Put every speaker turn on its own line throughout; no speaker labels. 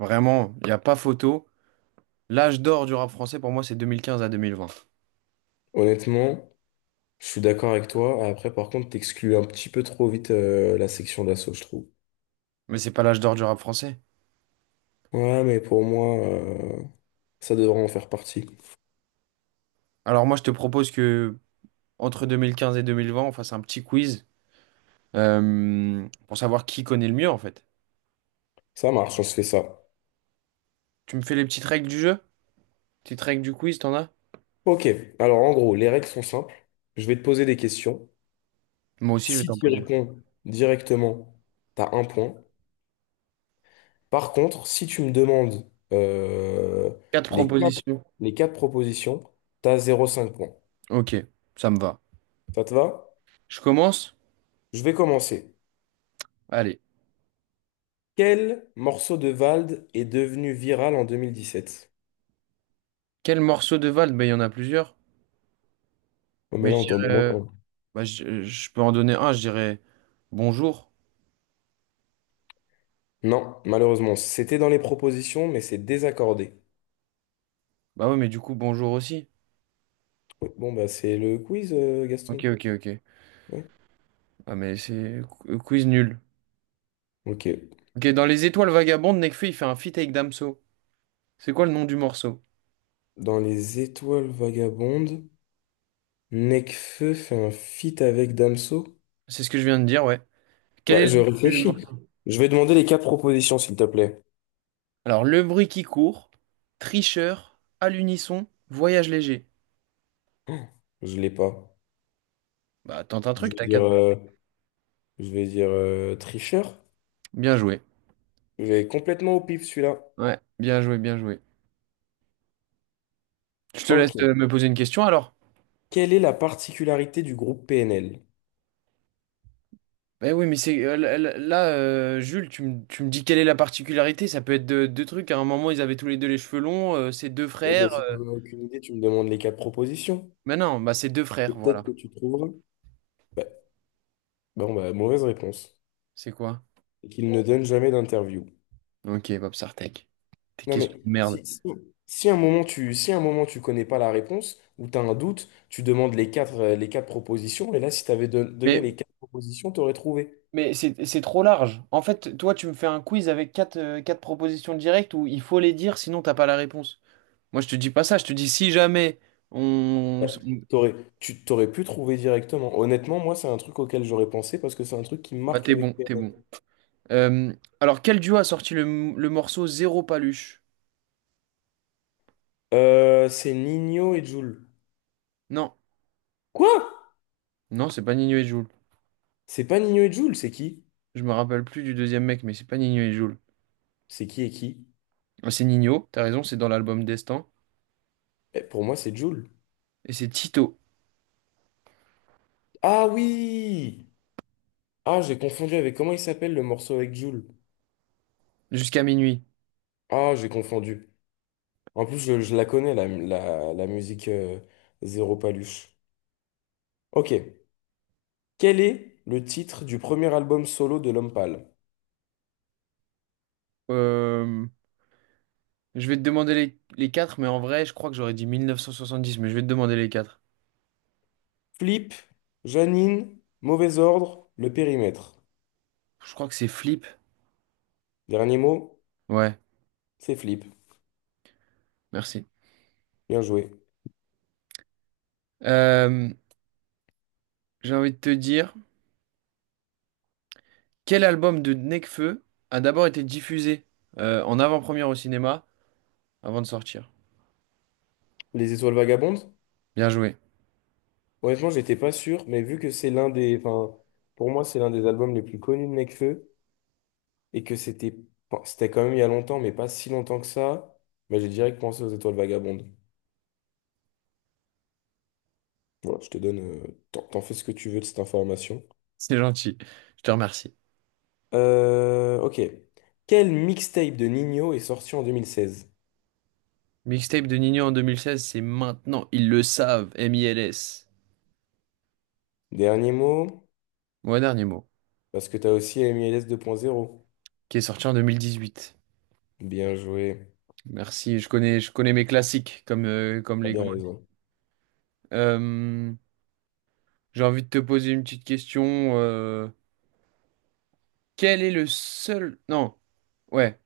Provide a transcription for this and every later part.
Vraiment, il n'y a pas photo. L'âge d'or du rap français, pour moi, c'est 2015 à 2020.
Honnêtement, je suis d'accord avec toi. Après, par contre, t'exclus un petit peu trop vite la section d'assaut, je trouve.
Mais c'est pas l'âge d'or du rap français.
Ouais, mais pour moi, ça devrait en faire partie.
Alors moi, je te propose que entre 2015 et 2020, on fasse un petit quiz pour savoir qui connaît le mieux, en fait.
Ça marche, on se fait ça.
Tu me fais les petites règles du jeu? Petites règles du quiz, t'en as?
Ok, alors en gros, les règles sont simples. Je vais te poser des questions.
Moi aussi, je vais
Si
t'en
tu y
poser.
réponds directement, t'as un point. Par contre, si tu me demandes
Quatre
les quatre,
propositions.
les quatre propositions, t'as 0,5 points.
Ok, ça me va.
Ça te va?
Je commence?
Je vais commencer.
Allez.
Quel morceau de Vald est devenu viral en 2017?
Quel morceau de Vald? Ben, il y en a plusieurs.
Oh, mais
Mais
là,
je
on t'en
dirais
demande un.
bah, je peux en donner un, je dirais Bonjour.
Non, malheureusement, c'était dans les propositions, mais c'est désaccordé.
Bah ouais, mais du coup, bonjour aussi.
Oui, bon, bah, c'est le quiz, Gaston.
Ok, ok, ok.
Ouais.
Ah mais c'est quiz nul.
Ok.
Ok, dans Les Étoiles Vagabondes, Nekfeu, il fait un feat avec Damso. C'est quoi le nom du morceau?
Dans Les Étoiles Vagabondes, Nekfeu fait un feat avec Damso.
C'est ce que je viens de dire, ouais. Quel
Ouais,
est le
je
nom du
réfléchis.
morceau?
Je vais demander les quatre propositions, s'il te plaît.
Alors, Le bruit qui court, Tricheur, À l'unisson, Voyage léger.
Oh, je l'ai pas.
Bah, tente un
Je
truc,
vais
t'as qu'à...
dire, euh, je vais dire tricheur.
Bien joué.
Je vais complètement au pif, celui-là.
Ouais, bien joué, bien joué. Je te laisse
Ok.
me poser une question alors.
Quelle est la particularité du groupe PNL?
Bah oui, mais c'est là, Jules, tu me dis quelle est la particularité? Ça peut être deux trucs. À un moment, ils avaient tous les deux les cheveux longs, c'est deux
Eh bien,
frères.
si tu n'en as aucune idée, tu me demandes les quatre propositions.
Mais non, bah c'est deux
Et
frères,
peut-être
voilà.
que tu trouveras. Bah, bon, bah, mauvaise réponse.
C'est quoi?
Et qu'il ne donne jamais d'interview.
Ok, Bob Sartek. Tes
Non, mais
questions de merde.
si, un moment tu, si un moment tu connais pas la réponse ou tu as un doute, tu demandes les quatre propositions. Et là, si tu avais donné
Mais,
les quatre propositions, tu aurais trouvé.
mais c'est trop large. En fait, toi, tu me fais un quiz avec quatre propositions directes où il faut les dire, sinon t'as pas la réponse. Moi, je te dis pas ça. Je te dis si jamais on...
Ouais.
on-
Tu t'aurais pu trouver directement. Honnêtement, moi, c'est un truc auquel j'aurais pensé parce que c'est un truc qui me
Bah,
marque
t'es bon,
avec
t'es
PNL.
bon. Euh, alors, quel duo a sorti le morceau Zéro Paluche?
C'est Nino et Jul.
Non,
Quoi?
non, c'est pas Nino et Jul.
C'est pas Nino et Jul, c'est qui?
Je me rappelle plus du deuxième mec, mais c'est pas Nino et Jul.
C'est qui et qui?
Ah, c'est Nino, t'as raison, c'est dans l'album Destin.
Eh, pour moi, c'est Jul.
Et c'est Tito,
Ah oui! Ah, j'ai confondu avec comment il s'appelle le morceau avec Jul.
Jusqu'à minuit.
Ah, j'ai confondu. En plus, je la connais, la musique, Zéro Paluche. Ok. Quel est le titre du premier album solo de L'Homme Pâle?
Euh, Je vais te demander les quatre, mais en vrai, je crois que j'aurais dit 1970, mais je vais te demander les quatre.
Flip, Janine, Mauvais Ordre, Le Périmètre.
Je crois que c'est Flip.
Dernier mot,
Ouais,
c'est Flip.
merci.
Bien joué.
Euh, j'ai envie de te dire, quel album de Nekfeu a d'abord été diffusé en avant-première au cinéma avant de sortir?
Les Étoiles Vagabondes?
Bien joué,
Honnêtement, j'étais pas sûr, mais vu que c'est l'un des, enfin, pour moi, c'est l'un des albums les plus connus de Nekfeu et que enfin, c'était quand même il y a longtemps, mais pas si longtemps que ça, bah, j'ai direct pensé aux Étoiles Vagabondes. Voilà, je te donne, t'en t'en fais ce que tu veux de cette information.
c'est gentil. Je te remercie.
Ok. Quel mixtape de Nino est sorti en 2016?
Mixtape de Nino en 2016, c'est maintenant, ils le savent, M.I.L.S.
Dernier mot,
Moi, dernier mot,
parce que t'as aussi MLS 2.0.
qui est sorti en 2018.
Bien joué.
Merci, je connais mes classiques comme
T'as
les
bien
grands.
raison.
Euh, J'ai envie de te poser une petite question. Euh, Quel est le seul... Non, ouais.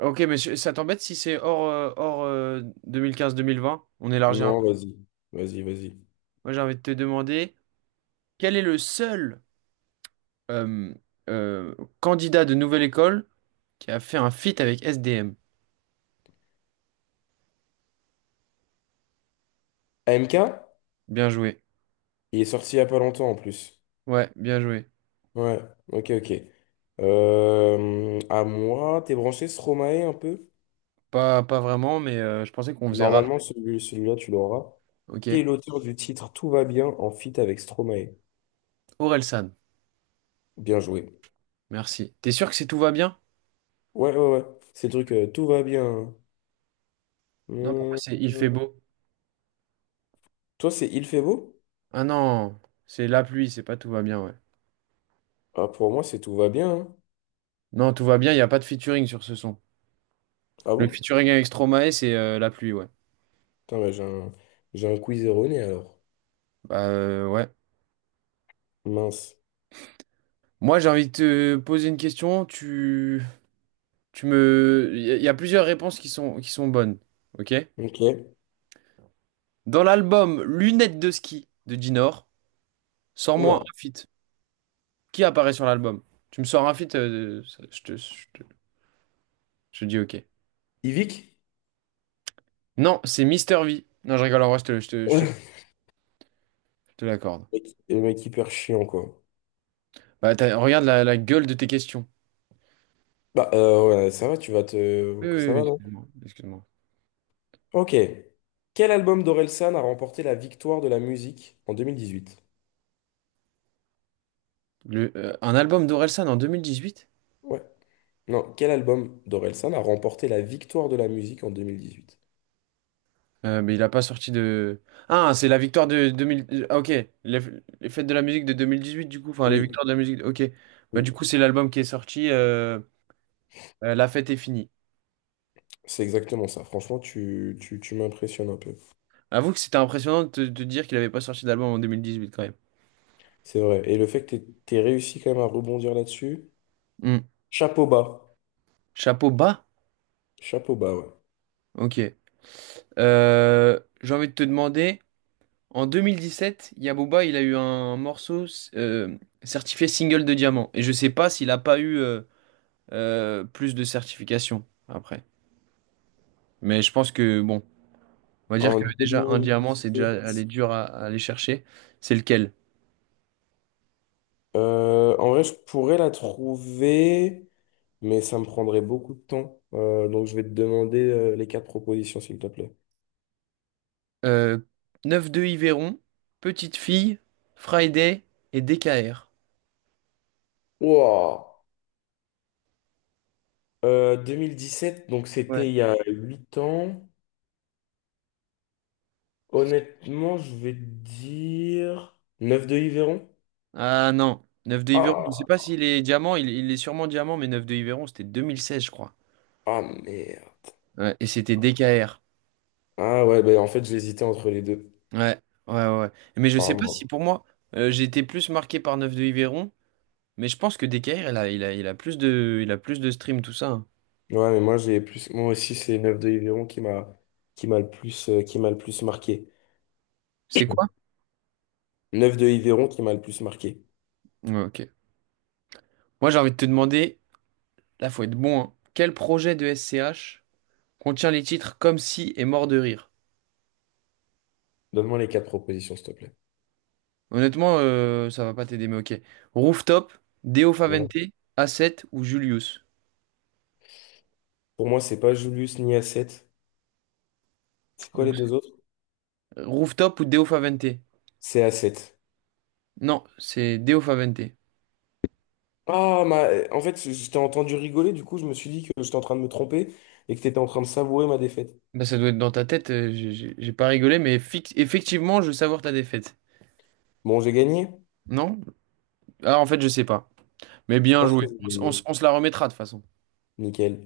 Ok, mais ça t'embête si c'est hors 2015-2020? On élargit un
Non,
peu.
vas-y, vas-y, vas-y.
Moi, j'ai envie de te demander, quel est le seul euh, euh, candidat de Nouvelle École qui a fait un feat avec SDM?
AMK,
Bien joué.
il est sorti il y a pas longtemps en plus.
Ouais, bien joué.
Ouais, ok, ok. À moi, t'es branché Stromae un peu?
Pas vraiment, mais je pensais qu'on faisait
Normalement,
rap.
celui-là, tu l'auras.
Ok.
Qui est l'auteur du titre Tout va bien en feat avec Stromae?
Orelsan,
Bien joué.
merci. T'es sûr que c'est tout va bien?
Ouais, ouais, ouais. C'est le truc Tout va bien.
Non, pour moi,
Hum,
c'est il fait
hum.
beau.
Toi, c'est Il fait beau?
Ah non, c'est la pluie, c'est pas tout va bien, ouais.
Ah, pour moi, c'est Tout va bien, hein.
Non, tout va bien, il n'y a pas de featuring sur ce son.
Ah
Le
bon?
featuring avec Stromae, c'est la pluie, ouais.
Putain, bah, j'ai un quiz erroné alors.
Bah, ouais.
Mince.
Moi, j'ai envie de te poser une question. Il y a plusieurs réponses qui sont bonnes, ok?
Ok.
Dans l'album Lunettes de ski de Dinor, sors-moi
Oula.
un feat. Qui apparaît sur l'album? Tu me sors un feat, je te dis ok.
Yvick?
Non, c'est Mister V. Non, je rigole, en vrai, je te l'accorde.
Le mec hyper chiant, quoi.
Bah, regarde la gueule de tes questions.
Bah, ouais, ça va, tu vas te.
Oui, oui,
Ça
oui,
va, non?
excuse-moi. Excuse-moi.
Ok. Quel album d'Orelsan a remporté la victoire de la musique en 2018?
Un album d'Orelsan en 2018?
Ouais. Non, quel album d'Orelsan a remporté la victoire de la musique en deux mille dix-huit?
Mais il a pas sorti de... Ah, c'est la victoire de 2000. Ah, ok, les fêtes de la musique de 2018 du coup, enfin les
Oui,
victoires de la musique, ok. Bah
oui,
du coup c'est l'album qui est sorti, La fête est finie.
c'est exactement ça. Franchement, tu m'impressionnes un peu.
Avoue que c'était impressionnant de te de dire qu'il avait pas sorti d'album en 2018 quand même.
C'est vrai. Et le fait que tu t'aies réussi quand même à rebondir là-dessus,
Hmm.
chapeau bas.
Chapeau bas?
Chapeau bas, ouais.
Ok. J'ai envie de te demander, en 2017, Yaboba il a eu un morceau euh, certifié single de diamant. Et je sais pas s'il a pas eu... plus de certifications après. Mais je pense que, bon, on va dire
En
que déjà un diamant, c'est déjà aller
2017.
dur à aller chercher. C'est lequel?
En vrai, je pourrais la trouver, mais ça me prendrait beaucoup de temps. Donc, je vais te demander les quatre propositions, s'il te plaît.
Euh, 9-2 Yveron, Petite Fille, Friday et DKR.
Wow. 2017, donc
Ouais.
c'était il y a 8 ans. Honnêtement, je vais te dire 9 de Yveron.
Ah non, neuf 2 Yveron, je ne sais
Ah,
pas s'il est diamant, il est sûrement diamant, mais neuf 2 Yveron, c'était 2016, je crois.
ah merde.
Ouais, et c'était DKR.
Ah ouais, bah, en fait, j'hésitais entre les deux.
Ouais, ouais, ouais, ouais. Mais je
Ah,
sais pas si
merde.
pour moi, j'ai été plus marqué par neuf de Yveron, mais je pense que DKR, il a plus de stream, tout ça, hein.
Ouais, mais moi j'ai plus moi aussi c'est 9 de Yveron qui m'a le plus marqué.
C'est quoi?
Neuf de Yveron qui m'a le plus marqué.
Ouais, ok. Moi, j'ai envie de te demander, là, faut être bon, hein. Quel projet de SCH contient les titres Comme si et Mort de rire?
Donne-moi les quatre propositions s'il te plaît.
Honnêtement, ça va pas t'aider, mais ok. Rooftop, Deo
Ouais.
Favente, A7 ou Julius?
Pour moi, c'est pas Julius ni A7. C'est quoi les
Donc,
deux autres?
Rooftop ou Deo Favente?
C'est A7.
Non, c'est Deo Favente.
Ah, en fait, je t'ai entendu rigoler, du coup, je me suis dit que j'étais en train de me tromper et que tu étais en train de savourer ma défaite.
Bah, ça doit être dans ta tête, j'ai pas rigolé, mais effectivement, je veux savoir ta défaite.
Bon, j'ai gagné.
Non? Ah, en fait, je sais pas. Mais
Je
bien
pense que
joué.
j'ai
On, s- on
gagné.
s- on se la remettra de toute façon.
Nickel.